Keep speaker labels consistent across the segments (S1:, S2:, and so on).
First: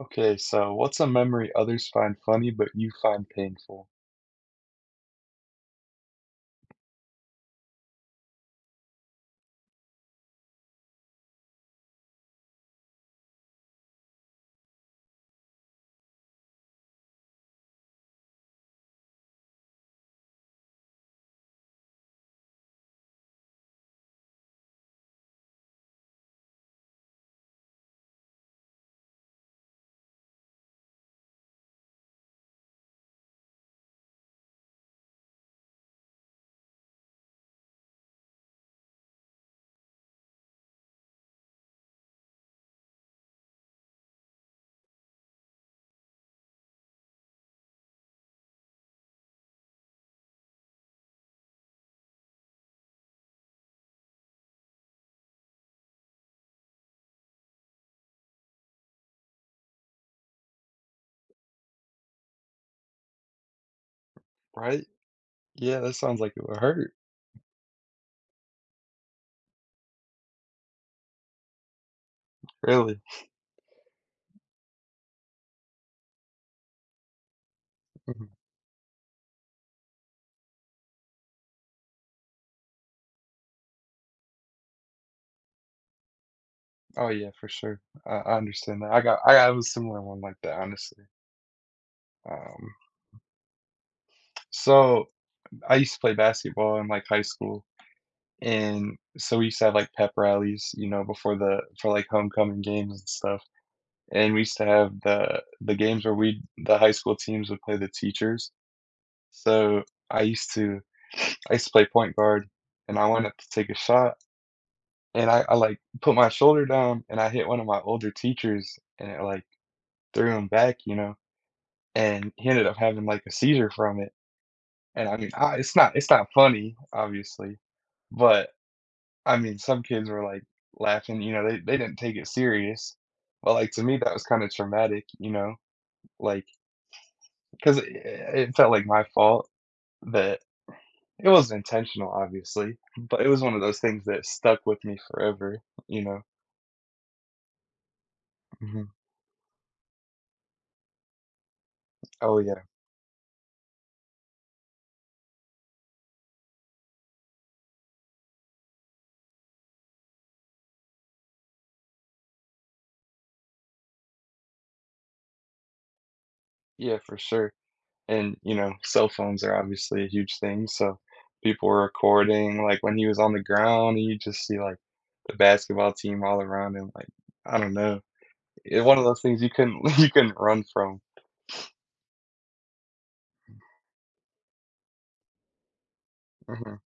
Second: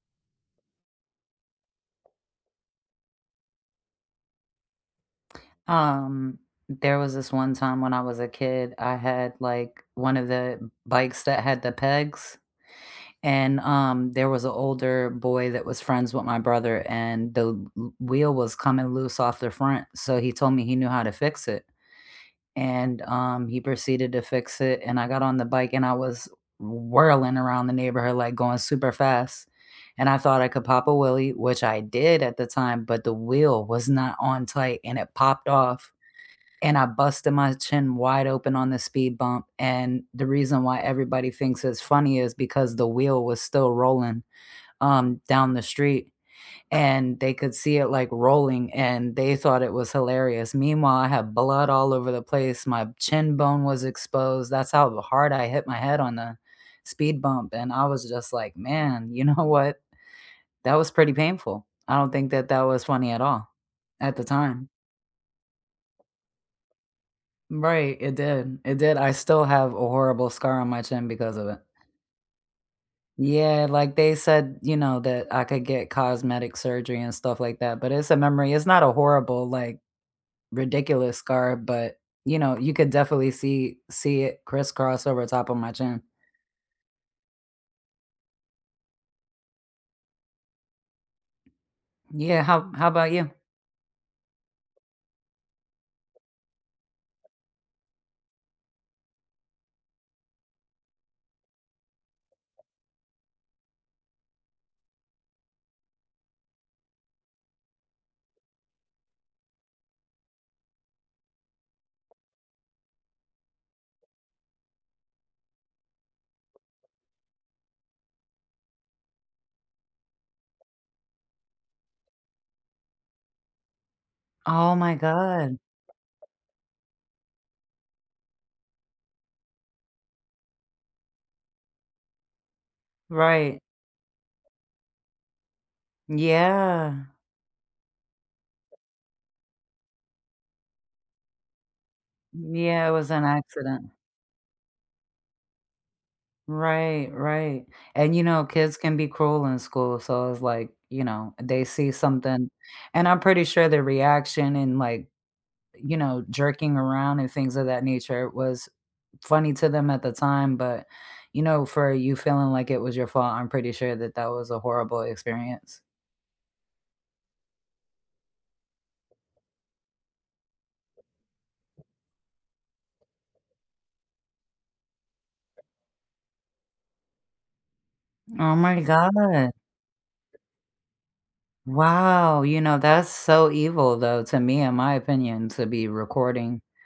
S1: Okay, so what's a memory others find funny but you find painful?
S2: Um, there was this one time when I was a kid. I had, like, one of the bikes that had the pegs, and, there was an older boy that was friends with my brother, and the w wheel was coming loose off the front, so he told me he knew how to fix it, and, he proceeded to fix it, and I got on the bike, and I was whirling around the neighborhood, like, going super fast, and I thought I could pop a wheelie, which I did at the time, but the wheel was not on tight, and it popped off and I busted my chin wide open on the speed bump. And the reason why everybody thinks it's funny is because the wheel was still rolling down the street, and they could see it like rolling and they thought it was hilarious. Meanwhile, I had blood all over the place. My chin bone was exposed. That's how hard I hit my head on the speed bump. And I was just like, man, you know what? That was pretty painful. I don't think that that was funny at all at the time.
S1: Right? Yeah, that sounds like it would hurt.
S2: Right, it did, it did. I still have a horrible scar on my chin because of it.
S1: Really?
S2: Yeah, like, they said, you know, that I could get cosmetic surgery and stuff like that, but it's a
S1: Mhm.
S2: memory. It's not a horrible, like, ridiculous scar, but, you could definitely see it crisscross over top of my chin.
S1: Oh yeah, for sure. I understand that. I have a similar one like that, honestly.
S2: Yeah, how
S1: Um,
S2: how about you?
S1: so I used to play basketball in like high school, and so we used to have like pep rallies, you know, before the for like homecoming games and stuff. And we used to have the games where we the high school teams would play the teachers. So I used to I used to play point guard, and I went up to take a shot, and I, like, put my shoulder down, and I hit one of my older teachers, and it, like, threw him back, you know, and he ended up having, like, a seizure from it,
S2: Oh my
S1: and, I mean, I
S2: god.
S1: it's not funny, obviously, but, I mean, some kids were, like, laughing, you know, they didn't take it serious, but,
S2: Right.
S1: like, to me, that was kinda traumatic, you know, like,
S2: Yeah.
S1: 'cause it felt like my fault that it wasn't intentional, obviously,
S2: Yeah, it was
S1: but
S2: an
S1: it was one of those
S2: accident.
S1: things that stuck with me forever, you know?
S2: Right, right. And, kids
S1: Mhm.
S2: can be cruel in school, so it's like, they see
S1: Oh,
S2: something
S1: yeah.
S2: and I'm pretty sure the reaction and, like, jerking around and things of that nature was funny to them at the time, but, for you feeling like it was your fault, I'm pretty sure that that was a horrible experience.
S1: Yeah, for sure. And, you know, cell phones are obviously a huge thing, so people were recording, like, when he was on the ground, and you just see, like, the basketball team all around him, like, I don't know.
S2: Oh my
S1: It's one of
S2: god.
S1: those things you couldn't you couldn't run from.
S2: Wow, that's so evil though, to me, in my opinion, to be recording
S1: Mhm.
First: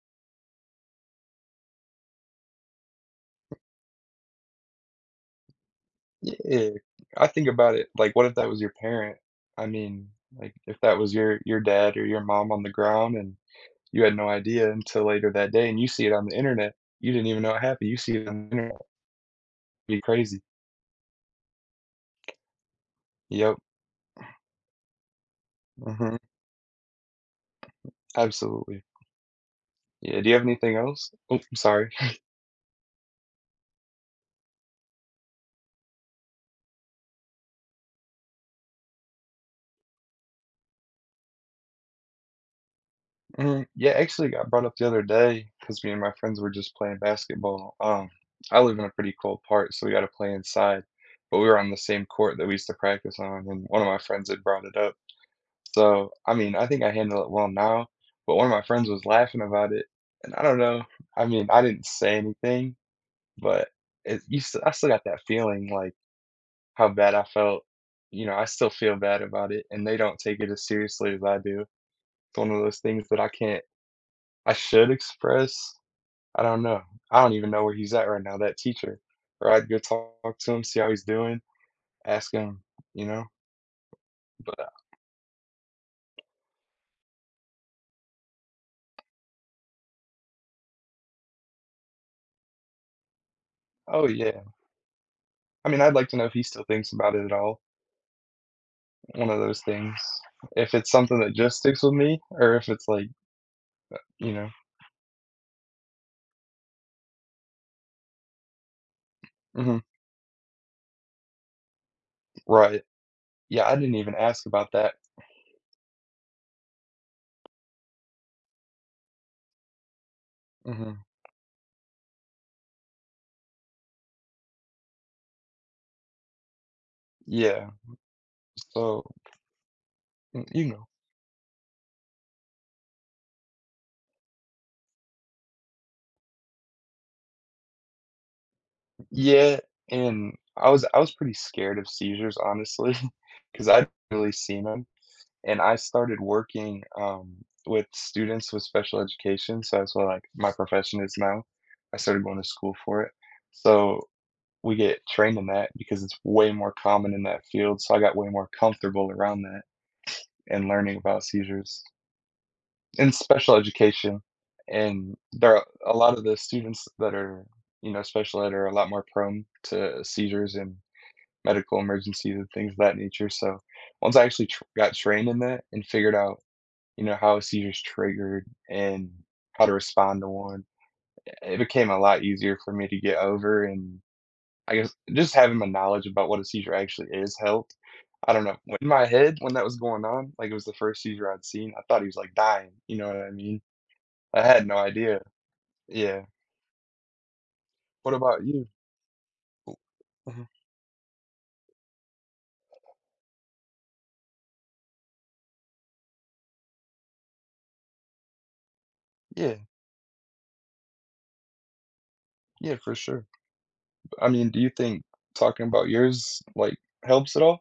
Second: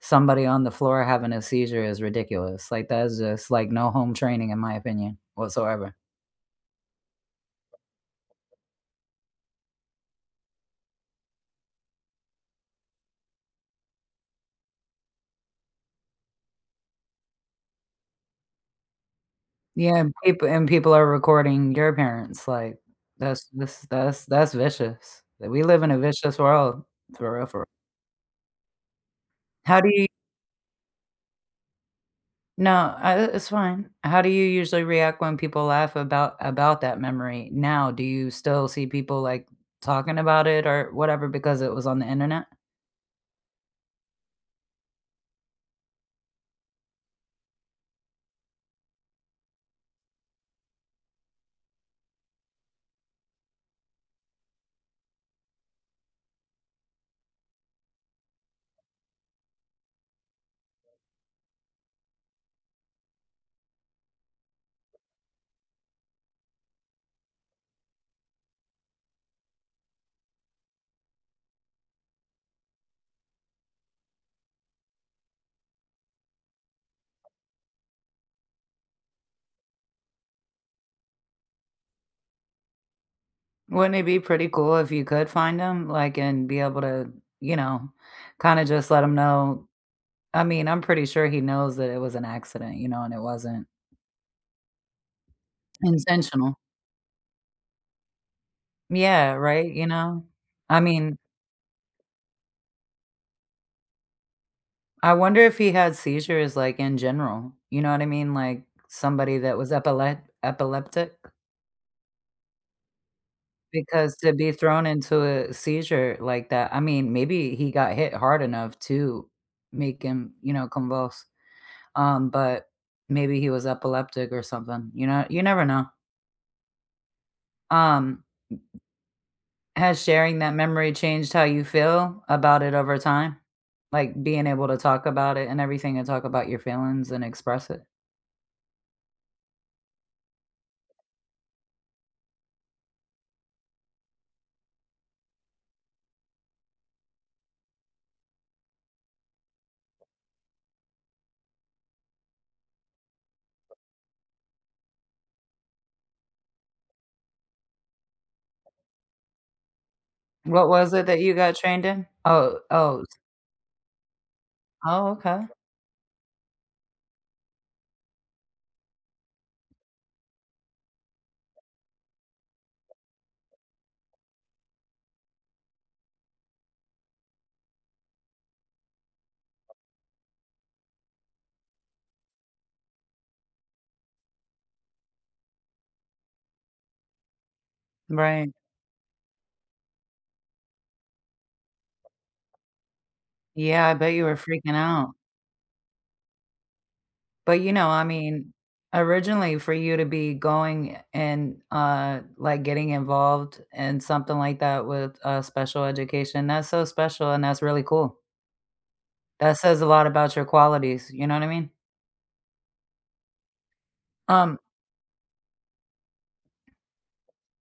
S2: somebody on the floor having a seizure is ridiculous. Like, that's just, like, no home training in my opinion whatsoever.
S1: Yeah. I think about it, like, what if that was your parent? I mean, like, if that was your dad or your mom on the ground and you had no idea until later that day, and you see it on the internet. You didn't even know it happened. You see it on the internet.
S2: Yeah,
S1: It'd be
S2: and
S1: crazy.
S2: people are recording your parents, like,
S1: Yep.
S2: that's vicious. That We live in a
S1: Mhm.
S2: vicious world, for real, for real.
S1: Absolutely.
S2: How do you
S1: Yeah, do you have anything else? Oh, I'm sorry.
S2: No, it's fine. How do you usually react when people laugh about that memory now? Do you still see people, like, talking about it or whatever because it was on the internet?
S1: Mm, yeah, actually got brought up the other day because me and my friends were just playing basketball. I live in a pretty cold part, so we gotta play inside, but we were on the same court that we used to practice on, and one of my friends had brought it up. So, I mean, I think I handle it well now, but one of my friends was laughing about it, and I don't know. I mean, I didn't say anything, but it you s I still got that feeling, like, how bad I felt. You know, I still feel bad about it, and they don't take it as seriously as I do. It's one of those things that I should express. I don't know. I don't even know where he's at right now, that teacher, or I'd go talk to him, see how he's doing, ask him, you know?
S2: Wouldn't it be pretty
S1: But,
S2: cool if you could find him, like, and be able to, you know, kinda just let him know I mean, I'm pretty sure he knows that it was an accident, you know, and it wasn't
S1: oh, yeah. I mean, I'd like to know if he
S2: intentional.
S1: still thinks about it at all. One
S2: Yeah,
S1: of those
S2: right, you
S1: things.
S2: know?
S1: If
S2: I
S1: it's
S2: mean,
S1: something that just sticks with me or if it's like, you know.
S2: I wonder if he had seizures, like, in general, you know what I mean? Like, somebody that was
S1: Mhm,
S2: epileptic?
S1: right. Yeah, I didn't even
S2: Because to
S1: ask
S2: be
S1: about
S2: thrown
S1: that.
S2: into a seizure like that I mean, maybe he got hit hard enough to make him, you know,
S1: Mhm.
S2: convulse. But maybe he was epileptic or something, you know? You never know.
S1: Yeah,
S2: Um,
S1: so,
S2: has sharing
S1: mm,
S2: that
S1: you know,
S2: memory changed how you feel about it over time? Like, being able to talk about it and everything and talk about your feelings and express it?
S1: yeah, and I was pretty scared of seizures, honestly, because 'cause I'd really seen them. And I started working, with students with special education, so that's what, like, my profession is now. I started going to school for it, so we get trained in that because it's way more common in that field, so I got way more comfortable around that and
S2: What was
S1: learning
S2: it that
S1: about
S2: you got
S1: seizures.
S2: trained in? Oh, oh,
S1: In special education,
S2: oh,
S1: and
S2: okay.
S1: there are a lot of the students that are, you know, special ed are a lot more prone to seizures and medical emergencies and things of that nature. So once I actually got trained in that and figured out, you know, how a seizure's triggered and how to respond to one, it became a lot easier for me to get over. And I guess just having my knowledge about what a seizure actually is helped. I don't
S2: Right.
S1: know. In my head, when that was going on, like it was the first seizure I'd seen, I thought he was like dying. You know what I mean?
S2: Yeah, I bet you were
S1: I had
S2: freaking
S1: no
S2: out.
S1: idea. Yeah.
S2: But, you know, I
S1: What about
S2: mean,
S1: you?
S2: originally for you to be
S1: Mhm.
S2: going and, like, getting involved in something like that with, special education, that's so special and that's really cool.
S1: Yeah,
S2: That says a lot about your qualities, you know what I mean?
S1: yeah, for sure. I mean,
S2: Um,
S1: do you think talking about yours, like, helps at all?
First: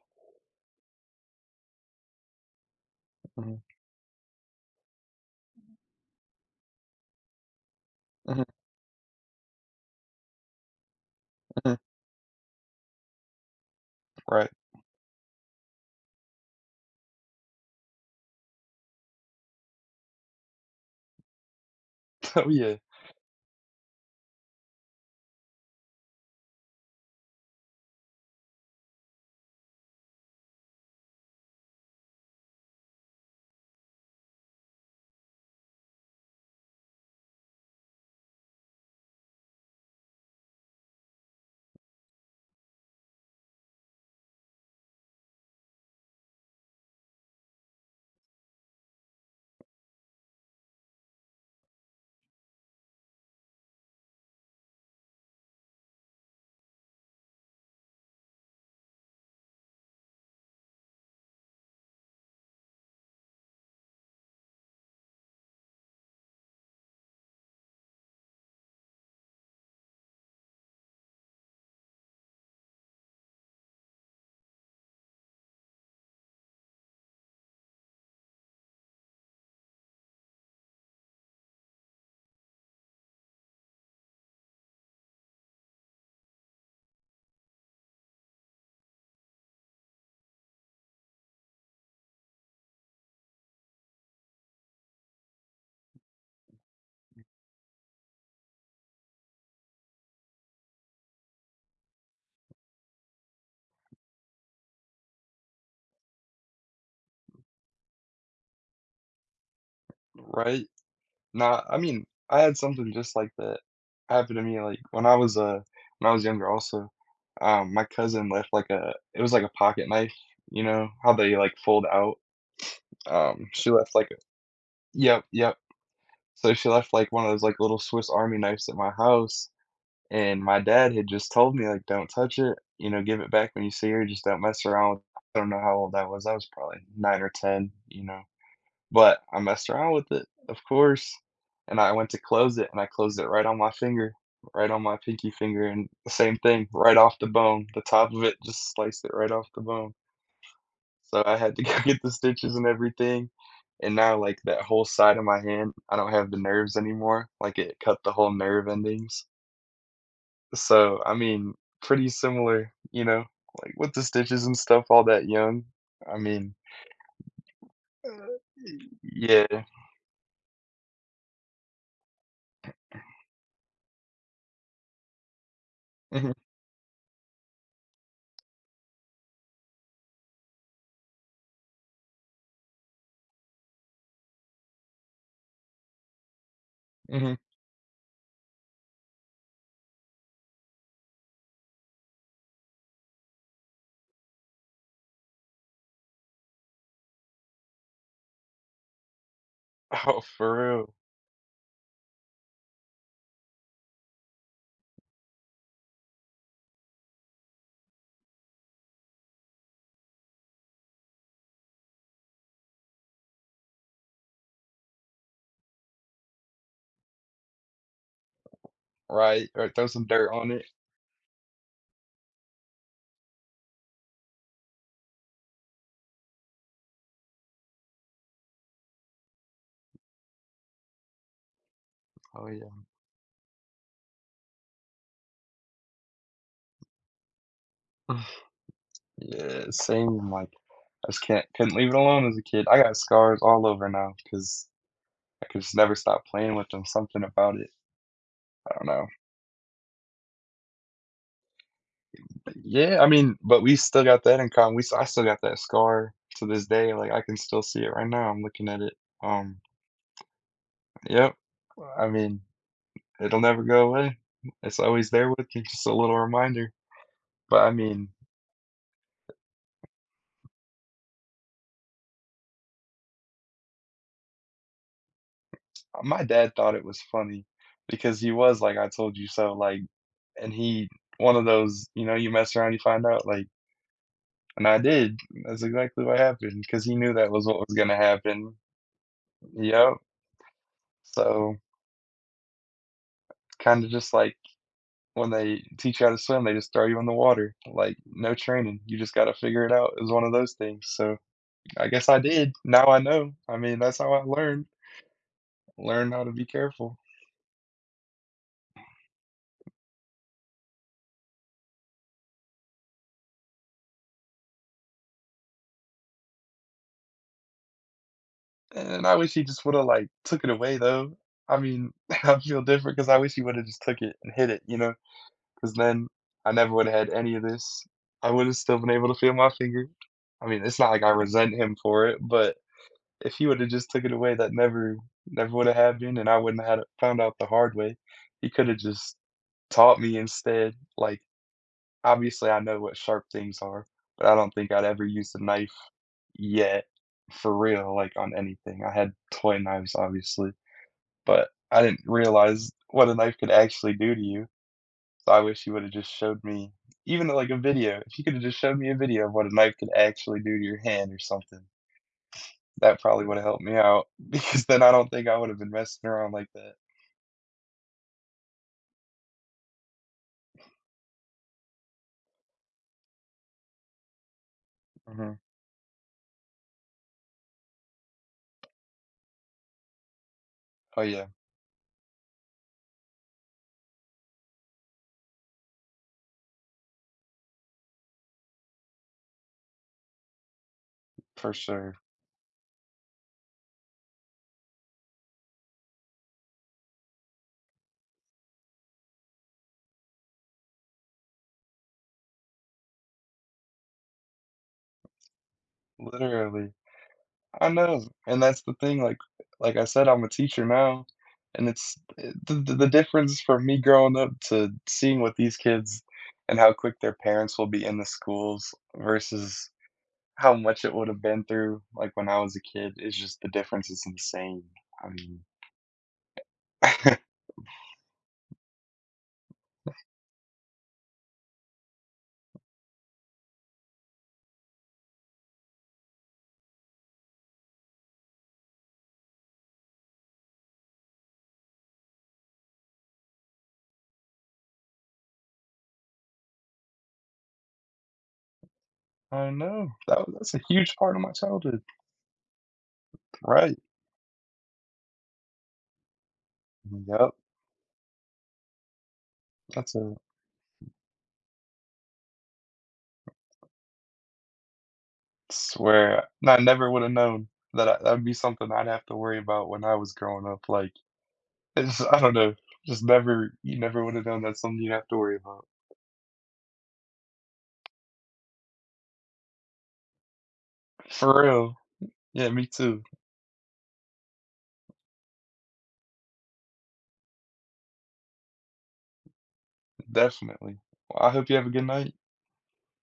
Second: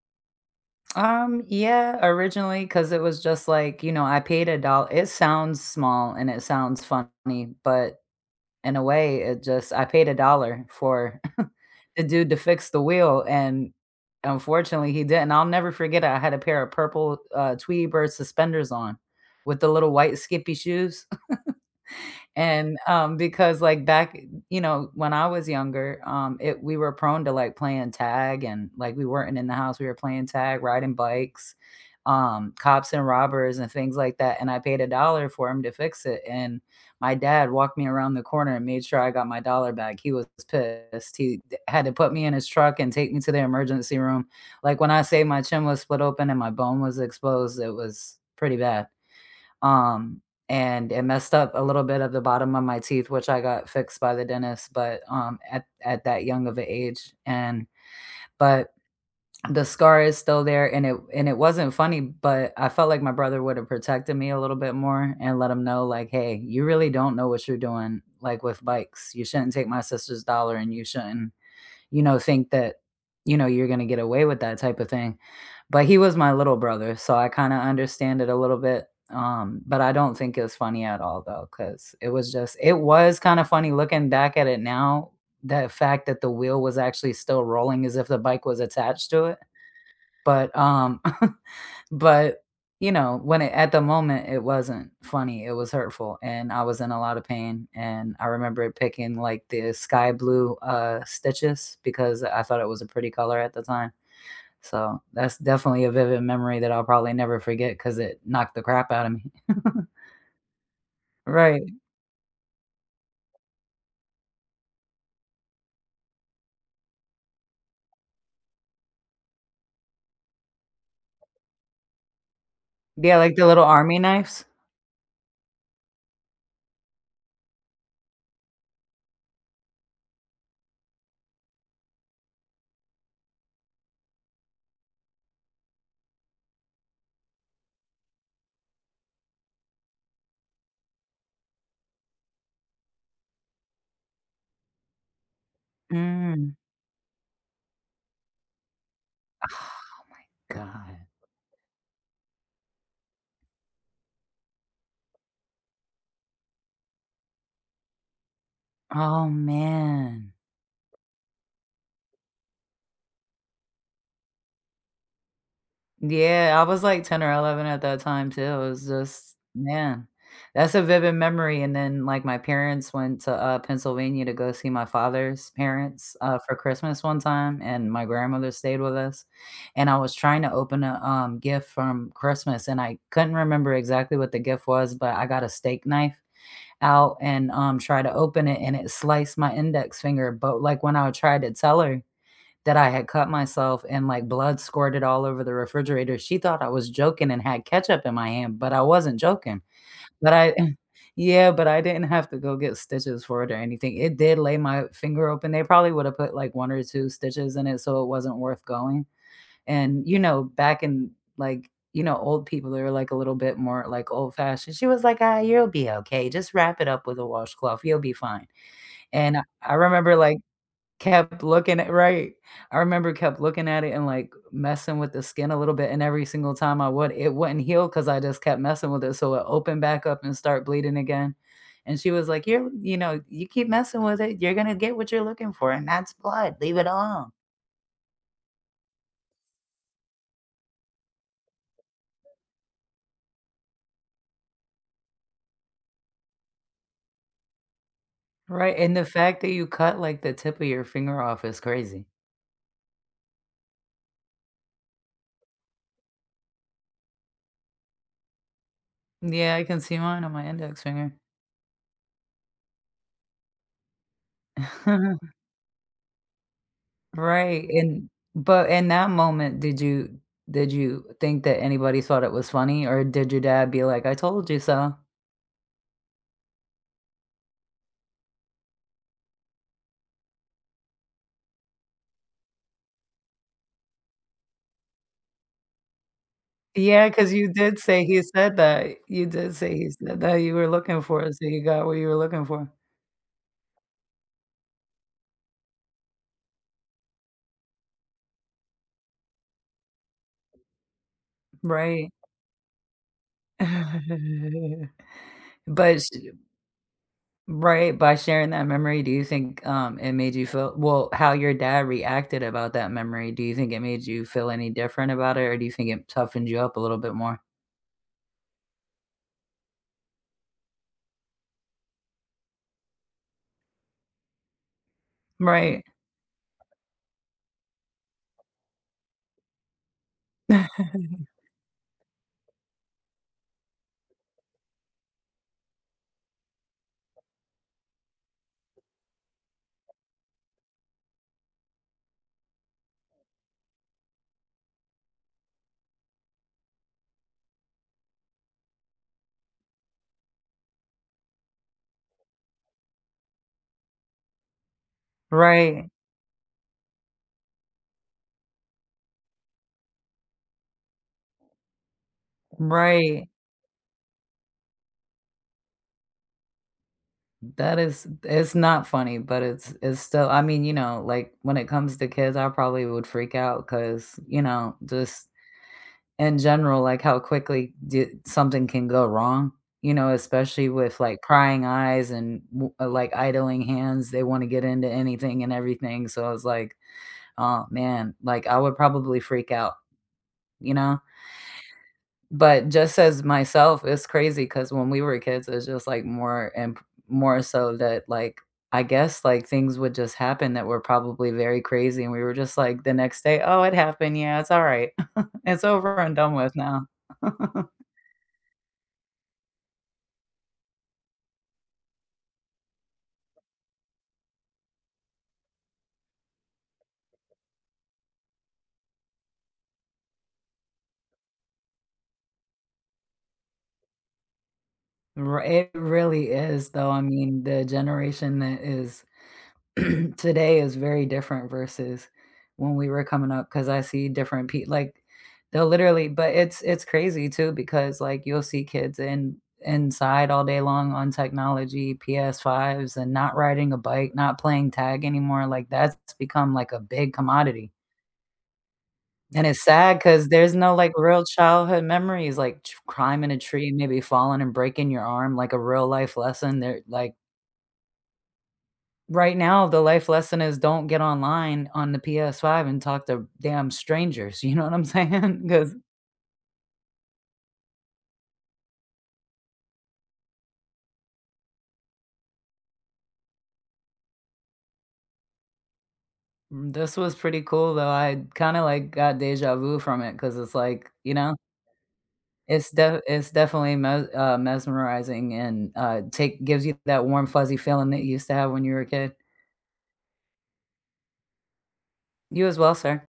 S2: yeah, originally, because it was just
S1: Mhm,
S2: like, you know, I paid a dollar. It sounds small and it sounds funny, but
S1: mhm,
S2: in a way, it just I paid a dollar for
S1: mhm.
S2: the dude to fix the wheel, and
S1: Right.
S2: unfortunately, he didn't. I'll never forget it, I had a pair of purple, Tweety Bird suspenders on with the little white skippy shoes.
S1: Oh, yeah.
S2: And, because, like, back you know, when I was younger, it we were prone to, like, playing tag and, like, we weren't in the house, we were playing tag, riding bikes, cops and robbers and things like that, and I paid a dollar for him to fix it, and my dad walked me around the corner and made sure I got my dollar back. He was pissed, he d had to put me in his truck and take me to the emergency room. Like, when I say my chin was split open and my bone was exposed, it was pretty bad. Um, and it messed up a little bit of the bottom of my teeth, which I got fixed by the dentist, but at that young of an age, and but the scar is still there, and it wasn't funny, but I felt like my brother would have protected me a little bit more and let him know, like, hey, you really don't know what you're doing, like with bikes. You shouldn't take my sister's dollar, and you shouldn't think that, you're gonna get away with that type of thing. But he was my little brother, so I kinda understand it a little bit, but I don't think it's funny at all though, because it was kinda funny looking back at it now, the fact that the wheel was actually still rolling as if the bike was attached to it, but, But, when it at the moment, it wasn't funny, it was hurtful, and I was in a lot of pain, and I remember picking, like, the sky blue, stitches because I thought it was a pretty color at the time. So, that's definitely a vivid memory that I'll probably never forget because it knocked the crap out of me.
S1: Right? Nah,
S2: Right.
S1: I mean, I had something just like that happen to me, like, when I was younger also, my cousin left, like, a it was like a pocket knife, you know, how they, like, fold out?
S2: Yeah, like the little
S1: She left,
S2: army
S1: like a
S2: knives?
S1: Yep, yep. So she left, like, one of those, like, little Swiss Army knives at my house. And my dad had just told me, like, "Don't touch it, you know, give it back when you see her, just don't mess around with." I don't know how old I was probably 9 or 10, you know, but I messed around with it, of course, and I went to close it, and I closed it right on my finger, right on my pinky finger, and the same
S2: Mm.
S1: thing, right off the bone, the top of it just sliced it right off the
S2: Oh
S1: bone.
S2: god.
S1: So I had to go get the stitches and everything, and now, like, that whole side of my hand, I don't have the nerves anymore, like, it cut the whole nerve endings,
S2: Oh, man.
S1: so, I mean, pretty similar, you know, like with the stitches and stuff all that young. I mean,
S2: Yeah, I was like 10 or 11 at that
S1: uh,
S2: time too, it was
S1: y
S2: just
S1: yeah.
S2: man, that's a vivid memory, and then, like, my parents went to, Pennsylvania to go see my father's parents,
S1: Mhm,
S2: for Christmas one time, and my grandmother stayed with us, and I was trying to open a, gift from Christmas, and I couldn't remember exactly what the gift was, but I got a steak knife out
S1: mhm.
S2: and, tried to open it, and it sliced my index finger, but, like, when I tried to tell her that I had cut myself and, like, blood squirted all over the refrigerator. She thought I was joking and had ketchup in my hand, but I wasn't joking.
S1: Oh,
S2: But
S1: for
S2: I
S1: real,
S2: Yeah, but I didn't have to go get stitches for it or anything. It did lay my finger open. They probably would have put, like, 1 or 2 stitches in it, so it wasn't worth going. And, you know, back in, like, you know, old people, they're, like, a little bit more, like, old-fashioned. She was like, "Ah, you'll be okay. Just wrap it up with a washcloth. You'll be fine." And I
S1: right, right,
S2: I
S1: throw some
S2: remember,
S1: dirt
S2: like
S1: on it.
S2: Kept looking at right. I remember kept looking at it and, like, messing with the skin a little bit, and every single time I would, it wouldn't heal because I just kept messing with it, so it opened back up and start bleeding again, and she was
S1: Oh,
S2: like, "You're
S1: yeah.
S2: you know, you keep messing with it, you're gonna get what you're looking for, and that's blood, leave it alone."
S1: Yeah, same, like, I just can't couldn't leave it alone as a kid. I got scars all over now because I could just never stop playing with them, something about it, I
S2: Right,
S1: don't
S2: and the
S1: know.
S2: fact that you cut, like, the tip of your finger off is crazy.
S1: Yeah, I mean, but we still got that in common, we s I still got that scar to this day, like, I can still see it right now, I'm looking at it,
S2: Yeah,
S1: um.
S2: I can see mine on my index finger.
S1: Yep. I mean, it'll never go away. It's always there with you, just a little reminder. But
S2: Right,
S1: I mean,
S2: and but in that moment, did you think that anybody thought it was funny, or did your dad be like, "I told you so?"
S1: my dad thought it was funny because he was like, I told you so, like, and he, one of those, you know, you mess around, you find out, like, and I did. That's exactly what happened because he
S2: Yeah,
S1: knew that
S2: because
S1: was what was going to happen.
S2: you did say he
S1: Yep.
S2: said that you were looking for it, so
S1: So
S2: you got what you were looking for.
S1: kind of just like when they teach you how to swim, they just throw you in the water, like, no training. You just got to figure it out. It was one of those things. So I guess
S2: Right.
S1: I did. Now I know. I mean, that's how I learned.
S2: But
S1: Learned how
S2: sh
S1: to be careful.
S2: right, by sharing that memory, do you think, it made you feel well, how your dad reacted about that memory, do you think it made you feel any different about it, or do you think it toughened you up a little bit more?
S1: And I wish he just woulda, like, took it away, though. I mean, I feel different because I wish he woulda just took it and hit it, you know? Because
S2: Right,
S1: then I never woulda had any of this. I woulda still been able to feel my finger. I mean, it's not like I resent him for it, but if he woulda just took it away, that never woulda happened, and I wouldn't have found out the hard way. He coulda just taught me instead, like, obviously, I know what sharp things are, but I don't think I'd ever used a knife yet, for real, like, on anything. I had toy knives, obviously, but I didn't realize what a knife could actually do to you. So I wish you
S2: right,
S1: would've just showed me even, like, a video. If you could've just showed me a video of what a knife could actually do to your hand or something, that probably
S2: right.
S1: would've helped me out because then I don't think I would've been messing around like that.
S2: That is it's not funny, but it's still I mean, you know, like, when it comes to kids, I probably would freak out because, you know, just
S1: Mhm.
S2: in general, like, how quickly d something can go wrong, you know, especially with,
S1: Oh,
S2: like,
S1: yeah,
S2: prying eyes and w like, idling hands, they wanna get into anything and everything, so I was like, "Oh, man," like, I would probably freak out, you know?
S1: for sure.
S2: But just as myself, it's crazy because when we were kids, it's just, like, more so that, like, I guess, like, things would just happen that were probably very crazy, and we were just like, the next day, "Oh, it happened. Yeah, it's alright. It's over and done with
S1: Literally.
S2: now."
S1: I know, and that's the thing, like I said, I'm a teacher now, and it's the difference from me growing up to seeing what these kids and how quick their parents will be in the schools versus how much it would have been through, like, when I was a kid, it's just the difference is insane. I mean.
S2: Ri It really is, though. I mean, the generation that is today is very different versus when we were coming up because I see different people like they'll literally but it's crazy too because like you'll see kids in inside all day long on technology, PS5s and not riding a bike, not playing tag anymore. Like that's become like a big commodity. And
S1: I
S2: it's
S1: know,
S2: sad because
S1: that's
S2: there's
S1: a
S2: no like
S1: huge part of
S2: real
S1: my childhood,
S2: childhood memories, like climbing a tree,
S1: right.
S2: maybe falling and breaking your arm, like a real life lesson. There, like
S1: Yep,
S2: Right now, the
S1: that's
S2: life
S1: a
S2: lesson is don't get online on the PS5 and talk to damn strangers, you know what I'm saying? saying? Because
S1: swear, I never would have known that'd be something I'd have to worry about when I was growing up, like it's I don't know. Just never you never would have known that's something you'd have to worry about.
S2: this was pretty cool, though, I kinda, like, got deja vu from it because it's like, you know,
S1: For real. Yeah, me too.
S2: it's definitely mesmerizing and, take gives you that warm, fuzzy feeling that you used to have when you were a kid.
S1: Definitely. Well, I hope you have a good night.
S2: You as well, sir.